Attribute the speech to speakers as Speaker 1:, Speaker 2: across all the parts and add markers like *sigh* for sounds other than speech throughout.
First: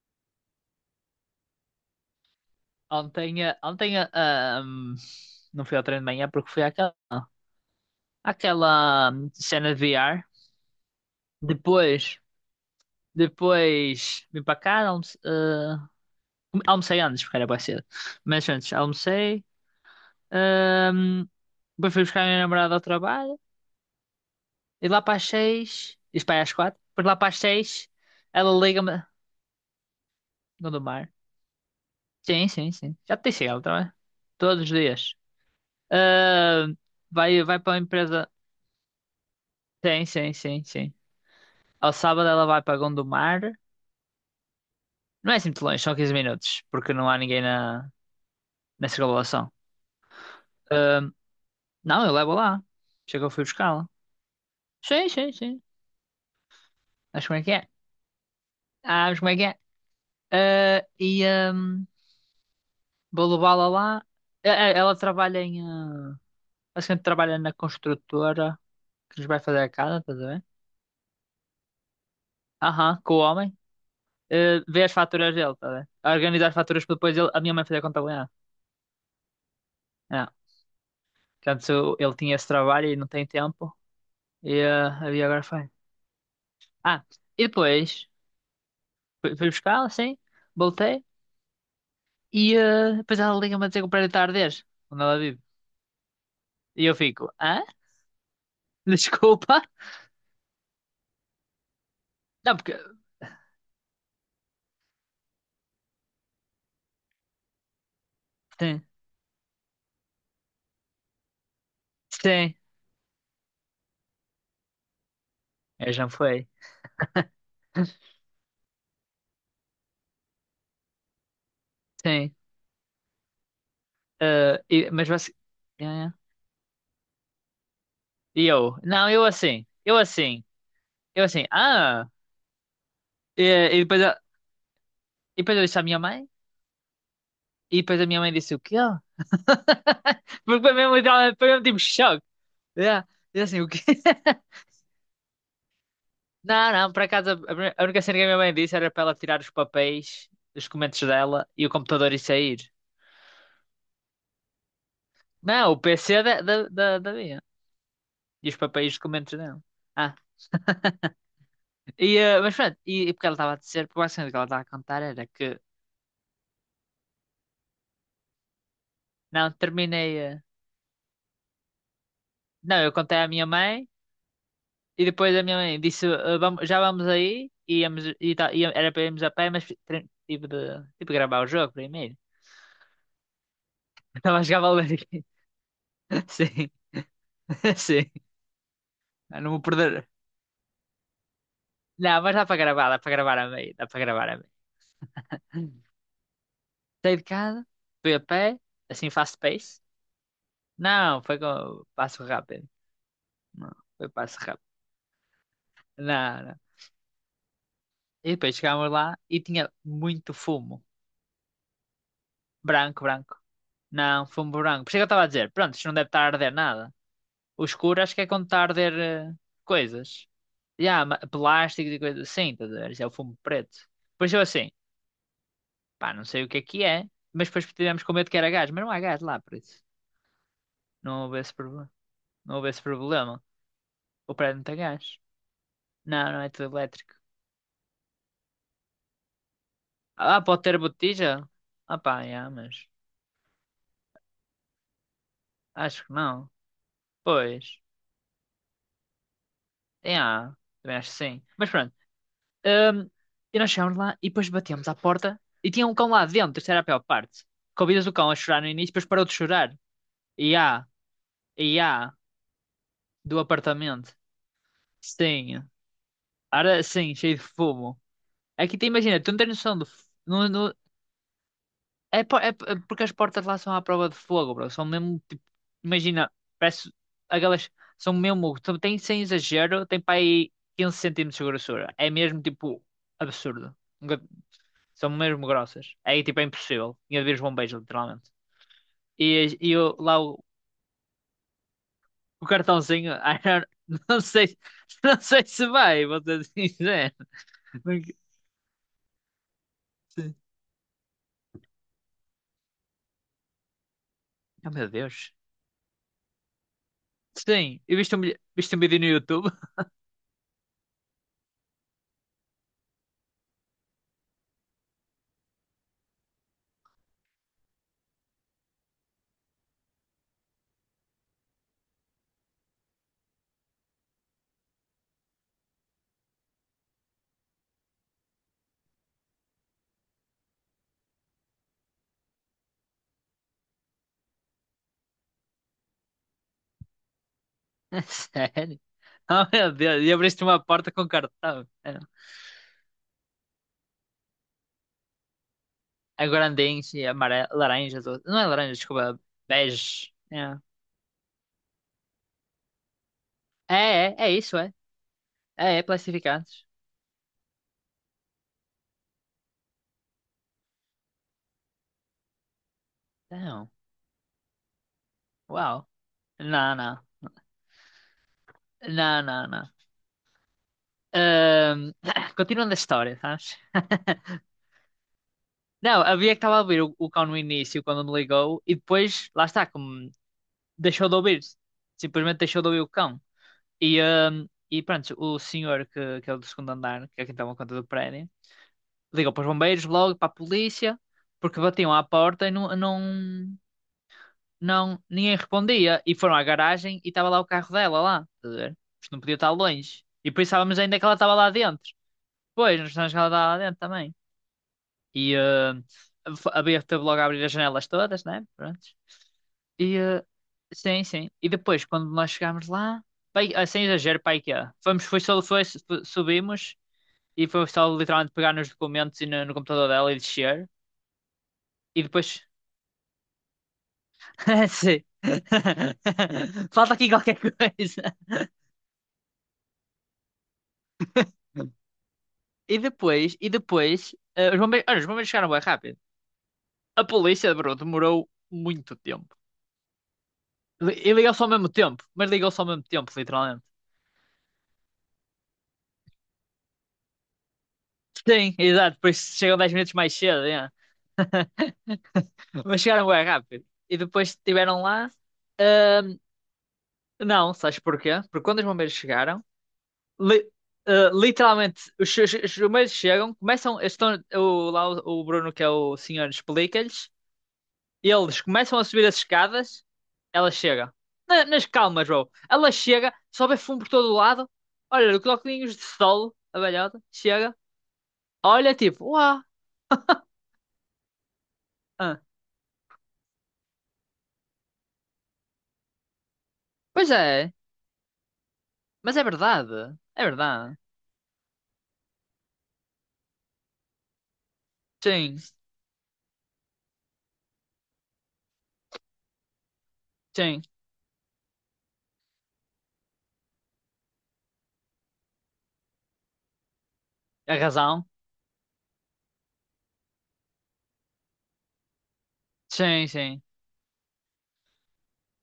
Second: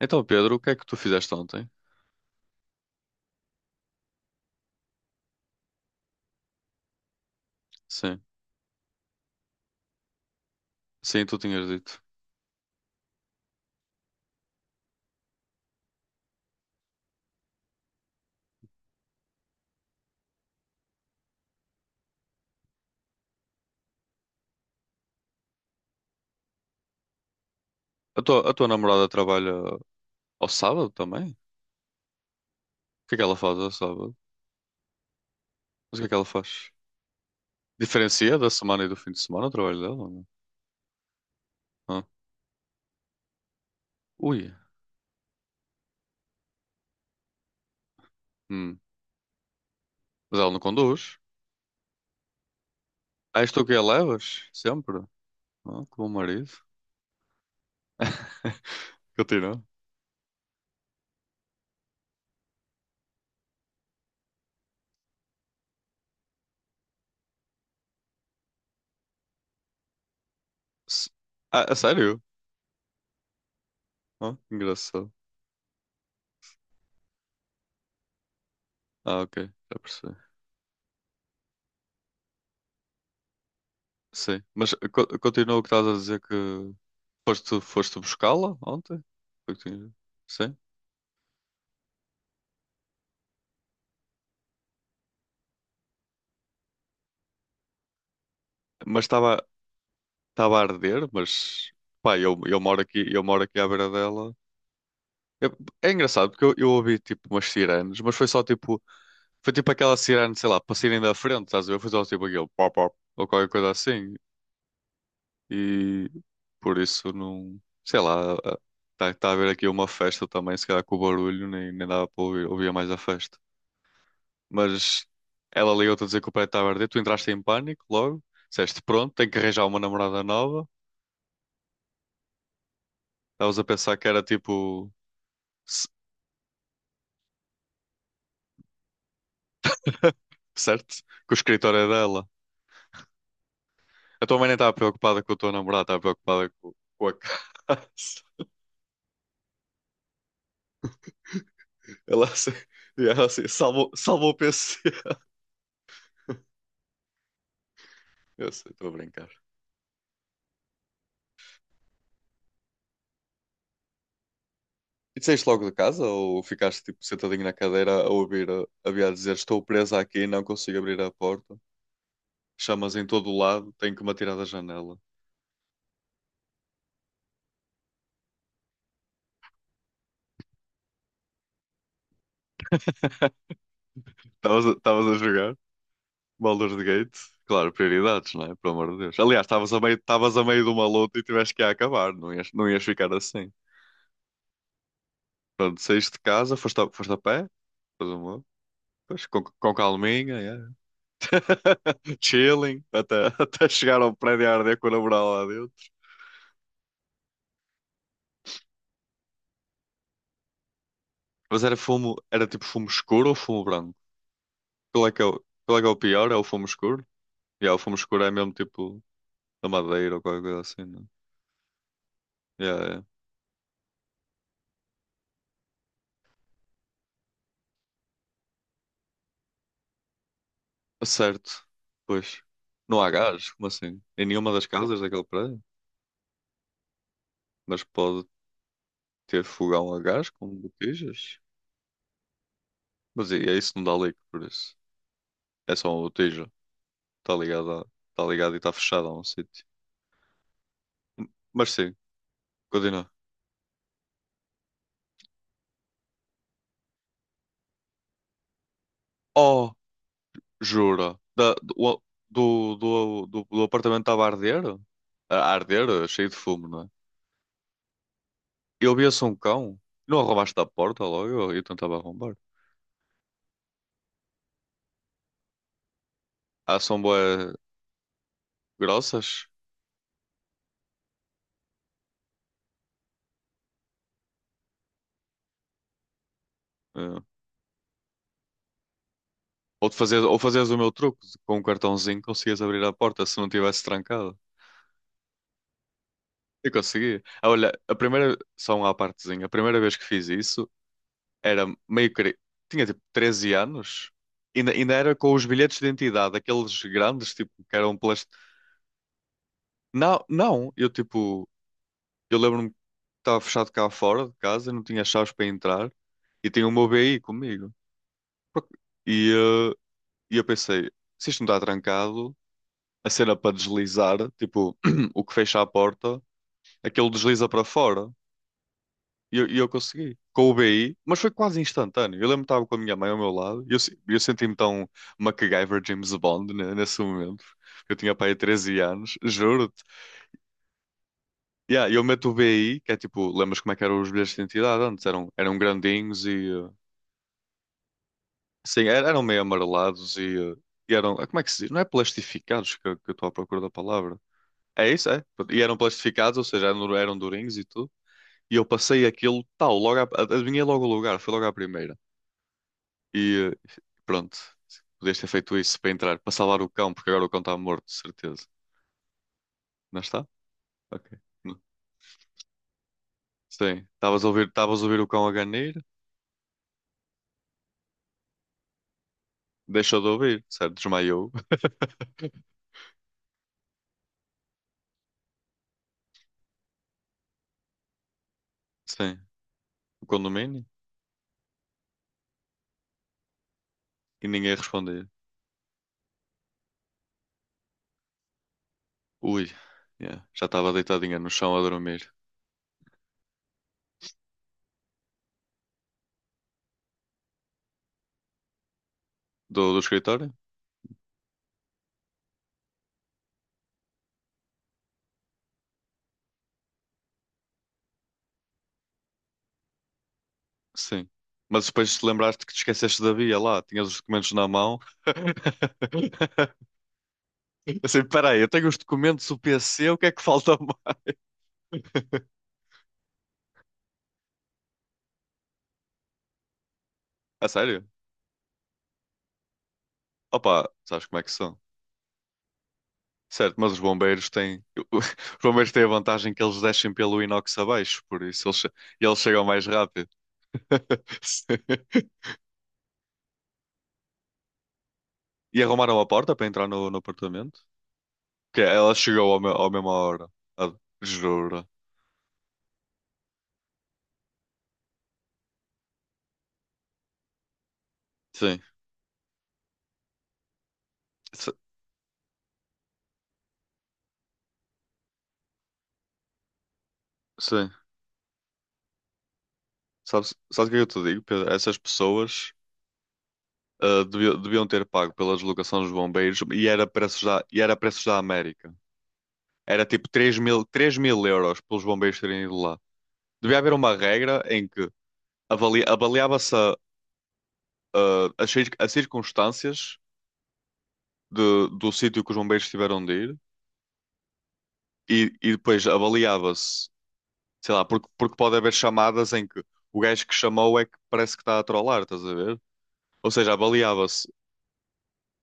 Speaker 1: Então, Pedro, o que é que tu fizeste ontem?
Speaker 2: Ontem, ontem não fui ao treino de manhã porque fui àquela,
Speaker 1: Sim,
Speaker 2: àquela hum, cena de VR.
Speaker 1: sim, tu tinhas dito.
Speaker 2: Depois, depois vim para cá, almocei antes, porque era bem cedo. Mas antes, almocei. hum, Depois fui buscar a minha namorada ao trabalho. E lá para as seis, isto para aí às quatro, depois lá para as seis,
Speaker 1: A tua,
Speaker 2: ela
Speaker 1: a tua
Speaker 2: liga-me
Speaker 1: namorada trabalha ao
Speaker 2: no do
Speaker 1: sábado
Speaker 2: mar.
Speaker 1: também? O
Speaker 2: Sim, sim, sim.
Speaker 1: que
Speaker 2: Já
Speaker 1: é que
Speaker 2: te
Speaker 1: ela
Speaker 2: disse
Speaker 1: faz
Speaker 2: ela
Speaker 1: ao
Speaker 2: também.
Speaker 1: sábado?
Speaker 2: Todos os dias.
Speaker 1: Mas o que é que ela
Speaker 2: Ah,
Speaker 1: faz?
Speaker 2: vai para a empresa.
Speaker 1: Diferencia da semana e do fim de semana o trabalho dela?
Speaker 2: Sim,
Speaker 1: Ou não?
Speaker 2: sim, sim, sim. Ao
Speaker 1: Ah.
Speaker 2: sábado ela vai para Gondomar.
Speaker 1: Ui,
Speaker 2: Não é assim muito longe, são 15 minutos, porque não há ninguém na,
Speaker 1: hum.
Speaker 2: na circunvalação.
Speaker 1: Mas ela não
Speaker 2: Ahm,
Speaker 1: conduz?
Speaker 2: não, eu levo lá. Chega, eu
Speaker 1: Ah,
Speaker 2: fui
Speaker 1: és tu que a
Speaker 2: buscá-la.
Speaker 1: levas? Sempre?
Speaker 2: Sim, sim, sim.
Speaker 1: Ah, que bom marido.
Speaker 2: Sabes como é que é?
Speaker 1: *laughs*
Speaker 2: Ah, sabes como é que é?
Speaker 1: Continua.
Speaker 2: Ah, e ahm, Vou levá-la lá. Ela trabalha em, basicamente trabalha na construtora que nos vai fazer a casa, estás a ver?
Speaker 1: S- Ah, a sério?
Speaker 2: Aham, com o homem.
Speaker 1: Ah,
Speaker 2: Eh, vê as
Speaker 1: engraçado.
Speaker 2: faturas dele, estás a ver? A organizar as faturas para depois a minha mãe fazer a contabilidade.
Speaker 1: Ah, ok, já percebi.
Speaker 2: É. Portanto, ele tinha esse trabalho e não tem tempo.
Speaker 1: Sim, mas
Speaker 2: E agora
Speaker 1: continua o que
Speaker 2: foi.
Speaker 1: estás a dizer que
Speaker 2: Ah, e
Speaker 1: foste
Speaker 2: depois
Speaker 1: buscá-la ontem?
Speaker 2: fui
Speaker 1: Foi que
Speaker 2: buscá-la,
Speaker 1: tinhas-
Speaker 2: assim,
Speaker 1: Sim,
Speaker 2: voltei, depois ela liga-me a dizer que o prédio está a arder, onde ela vive. E eu fico, hã? *laughs*
Speaker 1: mas estava
Speaker 2: Desculpa?
Speaker 1: estava a arder, mas pá, eu,
Speaker 2: Não,
Speaker 1: eu moro
Speaker 2: porque.
Speaker 1: aqui, eu moro aqui à beira dela. Eu- É engraçado porque eu ouvi tipo umas sirenes, mas foi só tipo,
Speaker 2: Sim,
Speaker 1: foi tipo aquela sirene, sei lá, para saírem da frente, estás a ver? Foi só tipo aquele
Speaker 2: sim,
Speaker 1: pop pop ou qualquer coisa assim.
Speaker 2: eu já
Speaker 1: E
Speaker 2: foi,
Speaker 1: por isso não, sei lá, está tá tá a haver aqui uma festa também, se calhar com o barulho, nem dava para
Speaker 2: sim.
Speaker 1: ouvir, ouvia mais a festa. Mas
Speaker 2: Mas você.
Speaker 1: ela
Speaker 2: É,
Speaker 1: ligou-te a
Speaker 2: é.
Speaker 1: dizer que o prédio estava a arder. Tu entraste em pânico logo.
Speaker 2: E eu,
Speaker 1: Disseste,
Speaker 2: não,
Speaker 1: pronto, tenho que arranjar uma namorada nova.
Speaker 2: eu assim, ah! E,
Speaker 1: Estavas a
Speaker 2: e
Speaker 1: pensar
Speaker 2: depois,
Speaker 1: que
Speaker 2: eu-
Speaker 1: era tipo,
Speaker 2: e depois eu disse à
Speaker 1: c-
Speaker 2: minha mãe, e depois a minha mãe disse o quê?
Speaker 1: *laughs*
Speaker 2: *laughs* Porque foi mesmo,
Speaker 1: certo? Que o
Speaker 2: Foi mesmo
Speaker 1: escritório
Speaker 2: tipo
Speaker 1: é
Speaker 2: choque.
Speaker 1: dela.
Speaker 2: É. E assim, o quê?
Speaker 1: A tua mãe nem
Speaker 2: *laughs*
Speaker 1: estava preocupada com a tua namorada, estava preocupada com,
Speaker 2: Não, não, por
Speaker 1: com a
Speaker 2: acaso a
Speaker 1: casa.
Speaker 2: a a única cena que a minha mãe disse era para ela tirar os papéis dos documentos dela e o
Speaker 1: *laughs*
Speaker 2: computador e
Speaker 1: Ela assim,
Speaker 2: sair.
Speaker 1: e ela assim salvou o PC.
Speaker 2: Não, o PC da,
Speaker 1: *laughs*
Speaker 2: da, da, da minha. E
Speaker 1: Eu
Speaker 2: os
Speaker 1: sei, estou a
Speaker 2: papéis e os
Speaker 1: brincar.
Speaker 2: documentos dela. Ah, mas pronto, e porque ela estava a dizer, porque basicamente o que ela estava a contar
Speaker 1: E
Speaker 2: era
Speaker 1: saíste
Speaker 2: que
Speaker 1: logo de casa ou ficaste tipo sentadinho na cadeira a ouvir a Bia dizer
Speaker 2: não,
Speaker 1: estou presa
Speaker 2: terminei.
Speaker 1: aqui, não consigo abrir a porta.
Speaker 2: Não, eu
Speaker 1: Chamas em
Speaker 2: contei à
Speaker 1: todo o
Speaker 2: minha
Speaker 1: lado,
Speaker 2: mãe
Speaker 1: tenho que me atirar da janela.
Speaker 2: e depois a minha mãe disse, eh, vamos, já vamos aí, e íamos, e, tal, e era para irmos a pé, mas tive de gravar o jogo primeiro. *laughs* Estava a jogar
Speaker 1: Estavas a,
Speaker 2: Valorant.
Speaker 1: estavas a
Speaker 2: *laughs*
Speaker 1: jogar
Speaker 2: Sim,
Speaker 1: Baldur's Gate? Claro,
Speaker 2: *laughs* sim.
Speaker 1: prioridades, não é? Pelo amor de Deus.
Speaker 2: Ah,
Speaker 1: Aliás,
Speaker 2: não vou
Speaker 1: estavas a meio,
Speaker 2: perder.
Speaker 1: estavas a meio de uma luta e tiveste que ir a acabar,
Speaker 2: Não,
Speaker 1: não
Speaker 2: mas
Speaker 1: ias, não ias
Speaker 2: dá para
Speaker 1: ficar
Speaker 2: gravar a
Speaker 1: assim.
Speaker 2: meio, dá para gravar a meio.
Speaker 1: Pronto, saíste de casa, foste a
Speaker 2: Saí de
Speaker 1: pé,
Speaker 2: casa,
Speaker 1: depois
Speaker 2: fui a
Speaker 1: uma,
Speaker 2: pé, assim
Speaker 1: depois
Speaker 2: fast
Speaker 1: com
Speaker 2: pace.
Speaker 1: calminha, yeah.
Speaker 2: Não, foi com
Speaker 1: *laughs*
Speaker 2: passo rápido.
Speaker 1: Chilling, até
Speaker 2: Não,
Speaker 1: chegar
Speaker 2: foi
Speaker 1: ao
Speaker 2: passo
Speaker 1: prédio a
Speaker 2: rápido.
Speaker 1: arder com a namorada lá dentro.
Speaker 2: Não, não. E depois chegámos lá e tinha muito fumo.
Speaker 1: Mas era fumo, era tipo fumo
Speaker 2: Branco,
Speaker 1: escuro ou
Speaker 2: branco.
Speaker 1: fumo branco?
Speaker 2: Não, fumo branco. Por isso é que eu
Speaker 1: Qual é que
Speaker 2: estava
Speaker 1: é
Speaker 2: a
Speaker 1: o,
Speaker 2: dizer, pronto,
Speaker 1: qual é
Speaker 2: isto
Speaker 1: que é
Speaker 2: não
Speaker 1: o
Speaker 2: deve estar a
Speaker 1: pior? É o
Speaker 2: arder
Speaker 1: fumo
Speaker 2: nada.
Speaker 1: escuro?
Speaker 2: O
Speaker 1: Yeah, o fumo
Speaker 2: escuro acho que
Speaker 1: escuro
Speaker 2: é
Speaker 1: é
Speaker 2: quando
Speaker 1: mesmo
Speaker 2: está a arder
Speaker 1: tipo da madeira ou
Speaker 2: coisas.
Speaker 1: qualquer coisa assim,
Speaker 2: E há
Speaker 1: não?
Speaker 2: plásticos e coisas assim,
Speaker 1: É?
Speaker 2: estás a
Speaker 1: Yeah,
Speaker 2: ver?
Speaker 1: yeah.
Speaker 2: Isso é o fumo preto. Depois eu assim, pá, não sei o que é, mas depois tivemos com medo que era gás, mas não há gás lá, por isso não houvesse,
Speaker 1: Certo,
Speaker 2: proble-
Speaker 1: pois.
Speaker 2: não houvesse
Speaker 1: Não há
Speaker 2: problema.
Speaker 1: gás? Como assim? Em
Speaker 2: O
Speaker 1: nenhuma
Speaker 2: prédio não
Speaker 1: das
Speaker 2: tem
Speaker 1: casas
Speaker 2: gás.
Speaker 1: daquele prédio?
Speaker 2: Não, não é tudo elétrico.
Speaker 1: Mas pode ter fogão a gás
Speaker 2: Ah,
Speaker 1: com
Speaker 2: pode ter
Speaker 1: botijas?
Speaker 2: botija? Ah pá, yeah, mas
Speaker 1: Mas é isso, não dá leak por isso. É só uma
Speaker 2: acho que não.
Speaker 1: botija.
Speaker 2: Pois,
Speaker 1: Está ligada e está fechada a um sítio.
Speaker 2: yeah, também acho que sim.
Speaker 1: Mas
Speaker 2: Mas
Speaker 1: sim,
Speaker 2: pronto, hum,
Speaker 1: continua.
Speaker 2: e nós chegámos lá e depois batemos à porta e tinha um cão lá dentro, isso era a pior parte. Convidas o cão a chorar no início, depois parou de
Speaker 1: Oh,
Speaker 2: chorar. E há,
Speaker 1: jura? Da,
Speaker 2: e
Speaker 1: do,
Speaker 2: há,
Speaker 1: do, do,
Speaker 2: do
Speaker 1: do, do apartamento
Speaker 2: apartamento.
Speaker 1: estava a arder? A
Speaker 2: Sim,
Speaker 1: arder, cheio de fumo,
Speaker 2: era
Speaker 1: não é?
Speaker 2: sim, cheio de fumo. É que tu
Speaker 1: Eu
Speaker 2: imagina,
Speaker 1: via-se
Speaker 2: tu
Speaker 1: um
Speaker 2: não tens noção
Speaker 1: cão.
Speaker 2: do,
Speaker 1: Não
Speaker 2: não,
Speaker 1: arrombaste da
Speaker 2: não.
Speaker 1: porta logo? Eu tentava
Speaker 2: É,
Speaker 1: arrombar.
Speaker 2: porque as portas lá são à prova de fogo, bro. São mesmo, tipo, imagina,
Speaker 1: Ah,
Speaker 2: parece,
Speaker 1: são bué
Speaker 2: aquelas, são mesmo, tem sem
Speaker 1: grossas?
Speaker 2: exagero, tem para aí 15 centímetros de grossura. É mesmo, tipo, absurdo. Nunca- São mesmo grossas. É, tipo, é impossível.
Speaker 1: Ah,
Speaker 2: Tinha de vir os bombeiros, literalmente. E, e
Speaker 1: ou de
Speaker 2: eu,
Speaker 1: fazer,
Speaker 2: lá
Speaker 1: ou
Speaker 2: o,
Speaker 1: fazeres o meu truque, com um cartãozinho
Speaker 2: o
Speaker 1: conseguias abrir a
Speaker 2: cartãozinho, *laughs*
Speaker 1: porta se
Speaker 2: I
Speaker 1: não
Speaker 2: don't-
Speaker 1: tivesse
Speaker 2: não
Speaker 1: trancado.
Speaker 2: sei, não sei se vai, vou ser
Speaker 1: Eu
Speaker 2: sincero.
Speaker 1: conseguia. Ah, olha, a
Speaker 2: Porque-
Speaker 1: primeira, só uma à partezinha, a primeira vez que fiz
Speaker 2: Sim.
Speaker 1: isso era meio que tinha tipo 13 anos,
Speaker 2: Oh,
Speaker 1: ainda,
Speaker 2: meu
Speaker 1: ainda era
Speaker 2: Deus.
Speaker 1: com os bilhetes de identidade, aqueles grandes, tipo, que
Speaker 2: Sim, eu
Speaker 1: eram
Speaker 2: viste um,
Speaker 1: plástico.
Speaker 2: vi- viste um vídeo no YouTube.
Speaker 1: Não, não, eu tipo, eu lembro-me que estava fechado cá fora de casa, não tinha chaves para entrar e tinha o meu BI comigo. Por- E, eh, e eu pensei, se isto não está trancado, a cena para deslizar, tipo, *clears throat* o que fecha a porta, aquilo desliza para fora. E eu consegui. Com o BI, mas foi quase instantâneo. Eu lembro que estava com a minha mãe ao meu lado e eu, se- eu senti-me tão MacGyver James Bond né, nesse momento. Eu
Speaker 2: *laughs*
Speaker 1: tinha para aí 13
Speaker 2: Sério?
Speaker 1: anos,
Speaker 2: Oh, meu
Speaker 1: juro-te.
Speaker 2: Deus, e abriste uma porta com cartão.
Speaker 1: Yeah, e
Speaker 2: É.
Speaker 1: eu meto o BI, que é tipo, lembras como é que eram os bilhetes de identidade antes? Eram grandinhos
Speaker 2: Agora
Speaker 1: e
Speaker 2: andente, amarelo, laranja, azul. Não é laranja,
Speaker 1: sim,
Speaker 2: desculpa,
Speaker 1: eram meio
Speaker 2: bege.
Speaker 1: amarelados e, e eram, ah, como é que se diz? Não é plastificados que eu estou à procura da
Speaker 2: É,
Speaker 1: palavra.
Speaker 2: É isso, é.
Speaker 1: É isso, é. E eram
Speaker 2: É, é,
Speaker 1: plastificados, ou
Speaker 2: plastificantes.
Speaker 1: seja, eram durinhos e tudo. E eu passei aquilo, tal, adivinhei logo o lugar, foi logo à primeira. E
Speaker 2: Não,
Speaker 1: pronto, podias ter feito isso
Speaker 2: uau.
Speaker 1: para entrar, para salvar o
Speaker 2: Não,
Speaker 1: cão, porque agora o cão está morto, de certeza.
Speaker 2: não.
Speaker 1: Não está? Ok. Não.
Speaker 2: Ahm, *coughs* *clears throat* Continuando a história, sabes?
Speaker 1: Sim, estavas a ouvir,
Speaker 2: *laughs*
Speaker 1: estavas a ouvir o cão a ganir,
Speaker 2: Não, havia que estava a ouvir o cão no início, quando me ligou, e depois, lá está,
Speaker 1: deixou de
Speaker 2: como
Speaker 1: ouvir, certo?
Speaker 2: deixou de
Speaker 1: Desmaiou.
Speaker 2: ouvir. Simplesmente
Speaker 1: *laughs*
Speaker 2: deixou de ouvir o cão. E pronto, o senhor que é o do segundo andar, que é quem toma conta do prédio,
Speaker 1: Sim,
Speaker 2: ligam para os bombeiros,
Speaker 1: o
Speaker 2: logo para a
Speaker 1: condomínio,
Speaker 2: polícia, porque batiam à porta e
Speaker 1: e ninguém
Speaker 2: não,
Speaker 1: respondia.
Speaker 2: ninguém respondia. E foram à garagem e estava lá o carro dela lá, estás a ver? Isto não podia
Speaker 1: Ui,
Speaker 2: estar longe.
Speaker 1: yeah,
Speaker 2: E
Speaker 1: já estava
Speaker 2: pensávamos ainda que ela
Speaker 1: deitadinha no
Speaker 2: estava lá
Speaker 1: chão a
Speaker 2: dentro.
Speaker 1: dormir.
Speaker 2: Pois, nós pensávamos que ela estava lá dentro também. E eh, Abrir, teve logo a abrir as janelas todas, né? Pronto.
Speaker 1: Do
Speaker 2: E eh,
Speaker 1: escritório?
Speaker 2: sim, sim. E depois, quando nós chegámos lá, pai, ah, sem exagero, pai que é. Fomos, foi só, foi, Subimos e foi só literalmente pegar nos documentos e no computador dela e descer.
Speaker 1: Sim. Mas depois
Speaker 2: E
Speaker 1: te
Speaker 2: depois.
Speaker 1: lembraste que te esqueceste da via lá, tinhas os documentos na
Speaker 2: *laughs*
Speaker 1: mão.
Speaker 2: Sim.
Speaker 1: *laughs*
Speaker 2: *laughs* Falta aqui qualquer coisa.
Speaker 1: Assim, peraí, eu tenho os documentos do PC, o que é que falta *laughs* mais?
Speaker 2: E depois, e depois, os bombeiros, olha, os bombeiros chegaram bem rápido. A
Speaker 1: A
Speaker 2: polícia, bro,
Speaker 1: sério?
Speaker 2: demorou muito tempo.
Speaker 1: Opa, sabes
Speaker 2: E
Speaker 1: como é que
Speaker 2: ligou-se ao
Speaker 1: são?
Speaker 2: mesmo tempo, mas ligou-se ao mesmo tempo,
Speaker 1: Certo,
Speaker 2: literalmente.
Speaker 1: mas os bombeiros têm. *laughs* Os bombeiros têm a vantagem que eles descem pelo inox abaixo, por isso
Speaker 2: Sim,
Speaker 1: eles, che-
Speaker 2: exato,
Speaker 1: e
Speaker 2: depois
Speaker 1: eles chegam
Speaker 2: chegam
Speaker 1: mais
Speaker 2: 10 minutos
Speaker 1: rápido.
Speaker 2: mais cedo, yeah.
Speaker 1: *laughs* Sim.
Speaker 2: *laughs* Mas chegaram bem rápido. E depois estiveram lá.
Speaker 1: E arrumaram a
Speaker 2: ahm,
Speaker 1: porta para entrar no
Speaker 2: não,
Speaker 1: apartamento?
Speaker 2: sabes porquê? Porque quando
Speaker 1: Que
Speaker 2: os
Speaker 1: é,
Speaker 2: bombeiros
Speaker 1: ela chegou
Speaker 2: chegaram,
Speaker 1: à mesma hora.
Speaker 2: li-
Speaker 1: Ah, jura.
Speaker 2: literalmente, os chumeiros chegam, começam, eles estão, o Bruno, que é o senhor, explica-lhes, eles
Speaker 1: Sim.
Speaker 2: começam a subir as escadas, ela chega. Na-
Speaker 1: S-
Speaker 2: nas calmas, bro. Ela chega, sobe fumo por todo o lado, olha, os óculos de sol, a velhota, chega,
Speaker 1: Sim.
Speaker 2: olha, tipo, uau,
Speaker 1: Sabes o que é que eu te digo, Pedro? Essas
Speaker 2: ah,
Speaker 1: pessoas deviam ter pago pela deslocação dos bombeiros e era
Speaker 2: pois
Speaker 1: preços da,
Speaker 2: é,
Speaker 1: e era preços da América.
Speaker 2: mas é
Speaker 1: Era
Speaker 2: verdade,
Speaker 1: tipo
Speaker 2: é
Speaker 1: três mil,
Speaker 2: verdade.
Speaker 1: 3.000 euros pelos bombeiros terem ido lá. Devia haver uma regra em que
Speaker 2: Sim,
Speaker 1: avaliava-se as circunstâncias
Speaker 2: sim,
Speaker 1: do sítio que os bombeiros tiveram de ir e depois avaliava-se,
Speaker 2: é
Speaker 1: sei lá,
Speaker 2: razão,
Speaker 1: porque, pode haver chamadas em que o gajo que chamou é que parece que está a trollar, estás a ver?
Speaker 2: sim,
Speaker 1: Ou
Speaker 2: sim,
Speaker 1: seja, avaliava-se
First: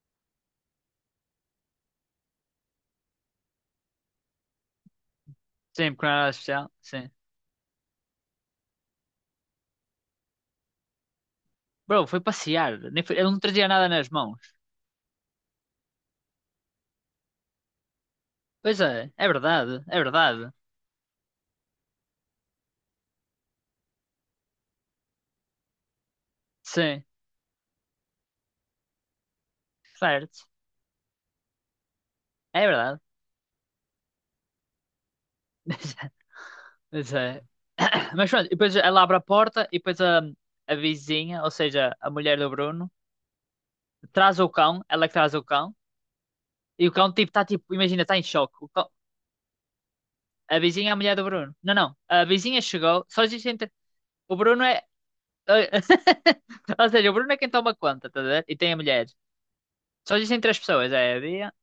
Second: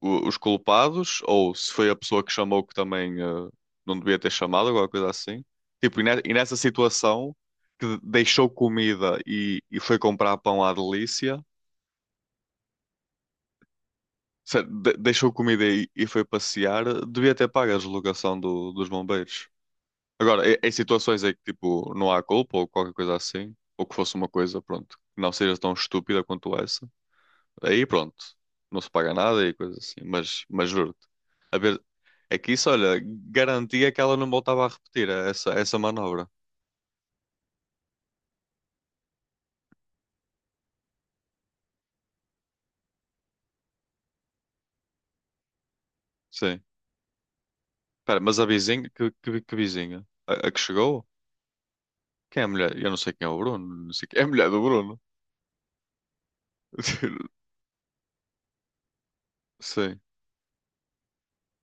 Speaker 1: os culpados, ou se foi a pessoa que chamou que também não devia ter chamado, alguma coisa assim.
Speaker 2: sim,
Speaker 1: Tipo, e,
Speaker 2: porque não
Speaker 1: ne-
Speaker 2: era
Speaker 1: e nessa
Speaker 2: especial, sim.
Speaker 1: situação que deixou comida e, foi comprar pão à delícia,
Speaker 2: Bro, foi passear, nem foi, eu não trazia nada nas mãos.
Speaker 1: deixou comida e foi passear, devia ter pago a deslocação
Speaker 2: Pois
Speaker 1: dos
Speaker 2: é, é
Speaker 1: bombeiros.
Speaker 2: verdade, é
Speaker 1: Agora,
Speaker 2: verdade.
Speaker 1: em situações em que tipo, não há culpa ou qualquer coisa assim, ou que fosse uma coisa, pronto, que não seja tão estúpida quanto essa,
Speaker 2: Sim,
Speaker 1: aí pronto, não se paga nada e coisas assim, mas,
Speaker 2: certo.
Speaker 1: mas juro-te. A ver, é que
Speaker 2: É
Speaker 1: isso,
Speaker 2: verdade.
Speaker 1: olha, garantia que ela não voltava a repetir essa
Speaker 2: *laughs*
Speaker 1: manobra.
Speaker 2: Mas é. Mas pronto, e depois ela abre a porta e depois a vizinha, ou seja, a mulher do Bruno, traz o cão, ela é que traz o cão,
Speaker 1: Sim.
Speaker 2: e o cão tipo está tipo, imagina, está
Speaker 1: Espera,
Speaker 2: em
Speaker 1: mas a
Speaker 2: choque. O
Speaker 1: vizinha,
Speaker 2: cão-
Speaker 1: que vizinha? A que
Speaker 2: a vizinha é a
Speaker 1: chegou?
Speaker 2: mulher do Bruno. Não, não. A
Speaker 1: Quem é a
Speaker 2: vizinha
Speaker 1: mulher? Eu não
Speaker 2: chegou,
Speaker 1: sei
Speaker 2: só
Speaker 1: quem é o
Speaker 2: existe entre.
Speaker 1: Bruno, não sei quem é a
Speaker 2: O
Speaker 1: mulher do
Speaker 2: Bruno é.
Speaker 1: Bruno.
Speaker 2: *laughs* Ou seja, o Bruno é
Speaker 1: *laughs*
Speaker 2: quem toma conta, tá a ver? E tem a mulher.
Speaker 1: Sim,
Speaker 2: Só existem três pessoas, é a Bia,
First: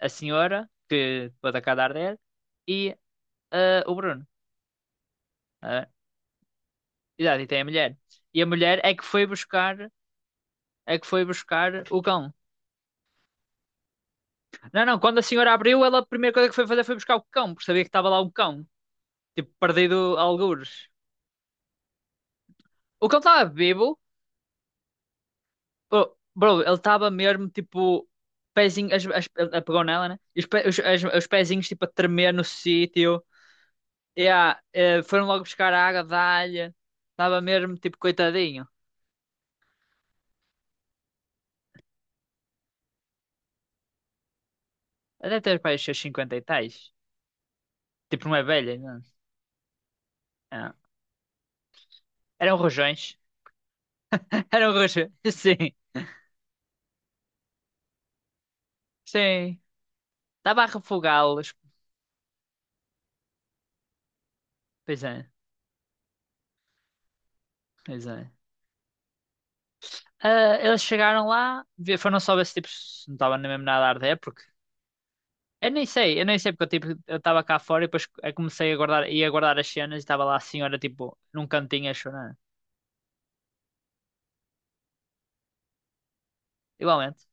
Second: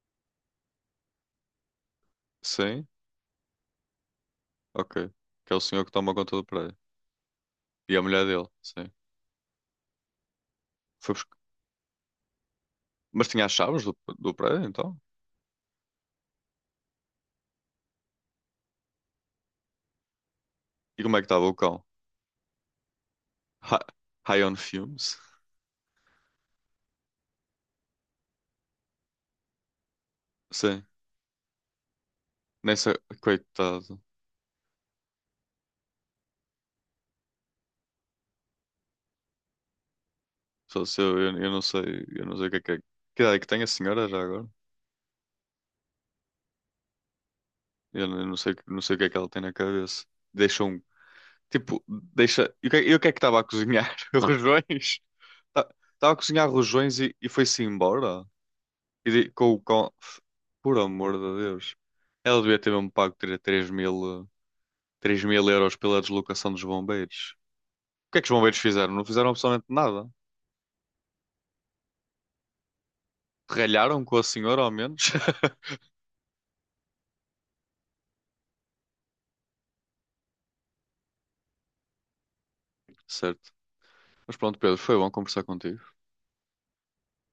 Speaker 2: a senhora, que pode acabar dele,
Speaker 1: sim,
Speaker 2: e o Bruno.
Speaker 1: ok. Que é o senhor
Speaker 2: eh,
Speaker 1: que toma conta do prédio.
Speaker 2: Exato, e tem a
Speaker 1: E
Speaker 2: mulher.
Speaker 1: a mulher
Speaker 2: E a
Speaker 1: dele,
Speaker 2: mulher
Speaker 1: sim.
Speaker 2: é que foi buscar, é que
Speaker 1: Foi
Speaker 2: foi
Speaker 1: busc-
Speaker 2: buscar o cão.
Speaker 1: Mas tinha as chaves do prédio,
Speaker 2: Não,
Speaker 1: então?
Speaker 2: não, quando a senhora abriu, ela a primeira coisa que foi fazer foi buscar o cão, porque sabia que estava lá um cão, tipo, perdido a algures.
Speaker 1: E como é que estava o cão?
Speaker 2: O cão estava
Speaker 1: Hi-
Speaker 2: vivo,
Speaker 1: High on fumes?
Speaker 2: bro, bro, ele estava mesmo tipo, pezinho, ele pegou nela, né? E os, pe- os,
Speaker 1: Sim.
Speaker 2: as- os pezinhos tipo a tremer no
Speaker 1: Nessa,
Speaker 2: sítio.
Speaker 1: coitado.
Speaker 2: Foram logo buscar a água da alha. Estava mesmo tipo, coitadinho.
Speaker 1: Só se eu não sei, eu não sei o que é que é. Que idade é que tem a senhora já agora?
Speaker 2: Até ter para os seus 50 e tais.
Speaker 1: Não eu
Speaker 2: Tipo,
Speaker 1: não
Speaker 2: não é
Speaker 1: sei,
Speaker 2: velha,
Speaker 1: não sei o
Speaker 2: não.
Speaker 1: que é que ela tem na cabeça. Deixa
Speaker 2: Ah.
Speaker 1: um, tipo, deixa.
Speaker 2: Eram
Speaker 1: E o que é que
Speaker 2: rojões.
Speaker 1: estava a cozinhar? *laughs*
Speaker 2: Era um
Speaker 1: Rojões?
Speaker 2: roxo. *laughs* Sim,
Speaker 1: Estava a cozinhar rojões e, foi-se embora? E com, o
Speaker 2: sim.
Speaker 1: com,
Speaker 2: Estava a
Speaker 1: por amor de
Speaker 2: refogá-los.
Speaker 1: Deus. Ela devia ter mesmo pago 3 mil,
Speaker 2: Pois
Speaker 1: 3
Speaker 2: é,
Speaker 1: mil euros pela deslocação dos bombeiros.
Speaker 2: pois
Speaker 1: O que é que
Speaker 2: é.
Speaker 1: os bombeiros fizeram? Não fizeram absolutamente nada.
Speaker 2: Ah, eles chegaram lá, foram só ver se tipo, se não estava nem mesmo nada a
Speaker 1: Ralharam com
Speaker 2: arder,
Speaker 1: a
Speaker 2: porque
Speaker 1: senhora, ao menos. *laughs*
Speaker 2: eu nem sei porque eu tipo, eu estava cá fora e depois eu comecei a guardar, ia guardar as cenas e estava lá a senhora tipo num cantinho a chorar.
Speaker 1: Certo. Mas pronto, Pedro, foi bom conversar contigo.
Speaker 2: Igualmente.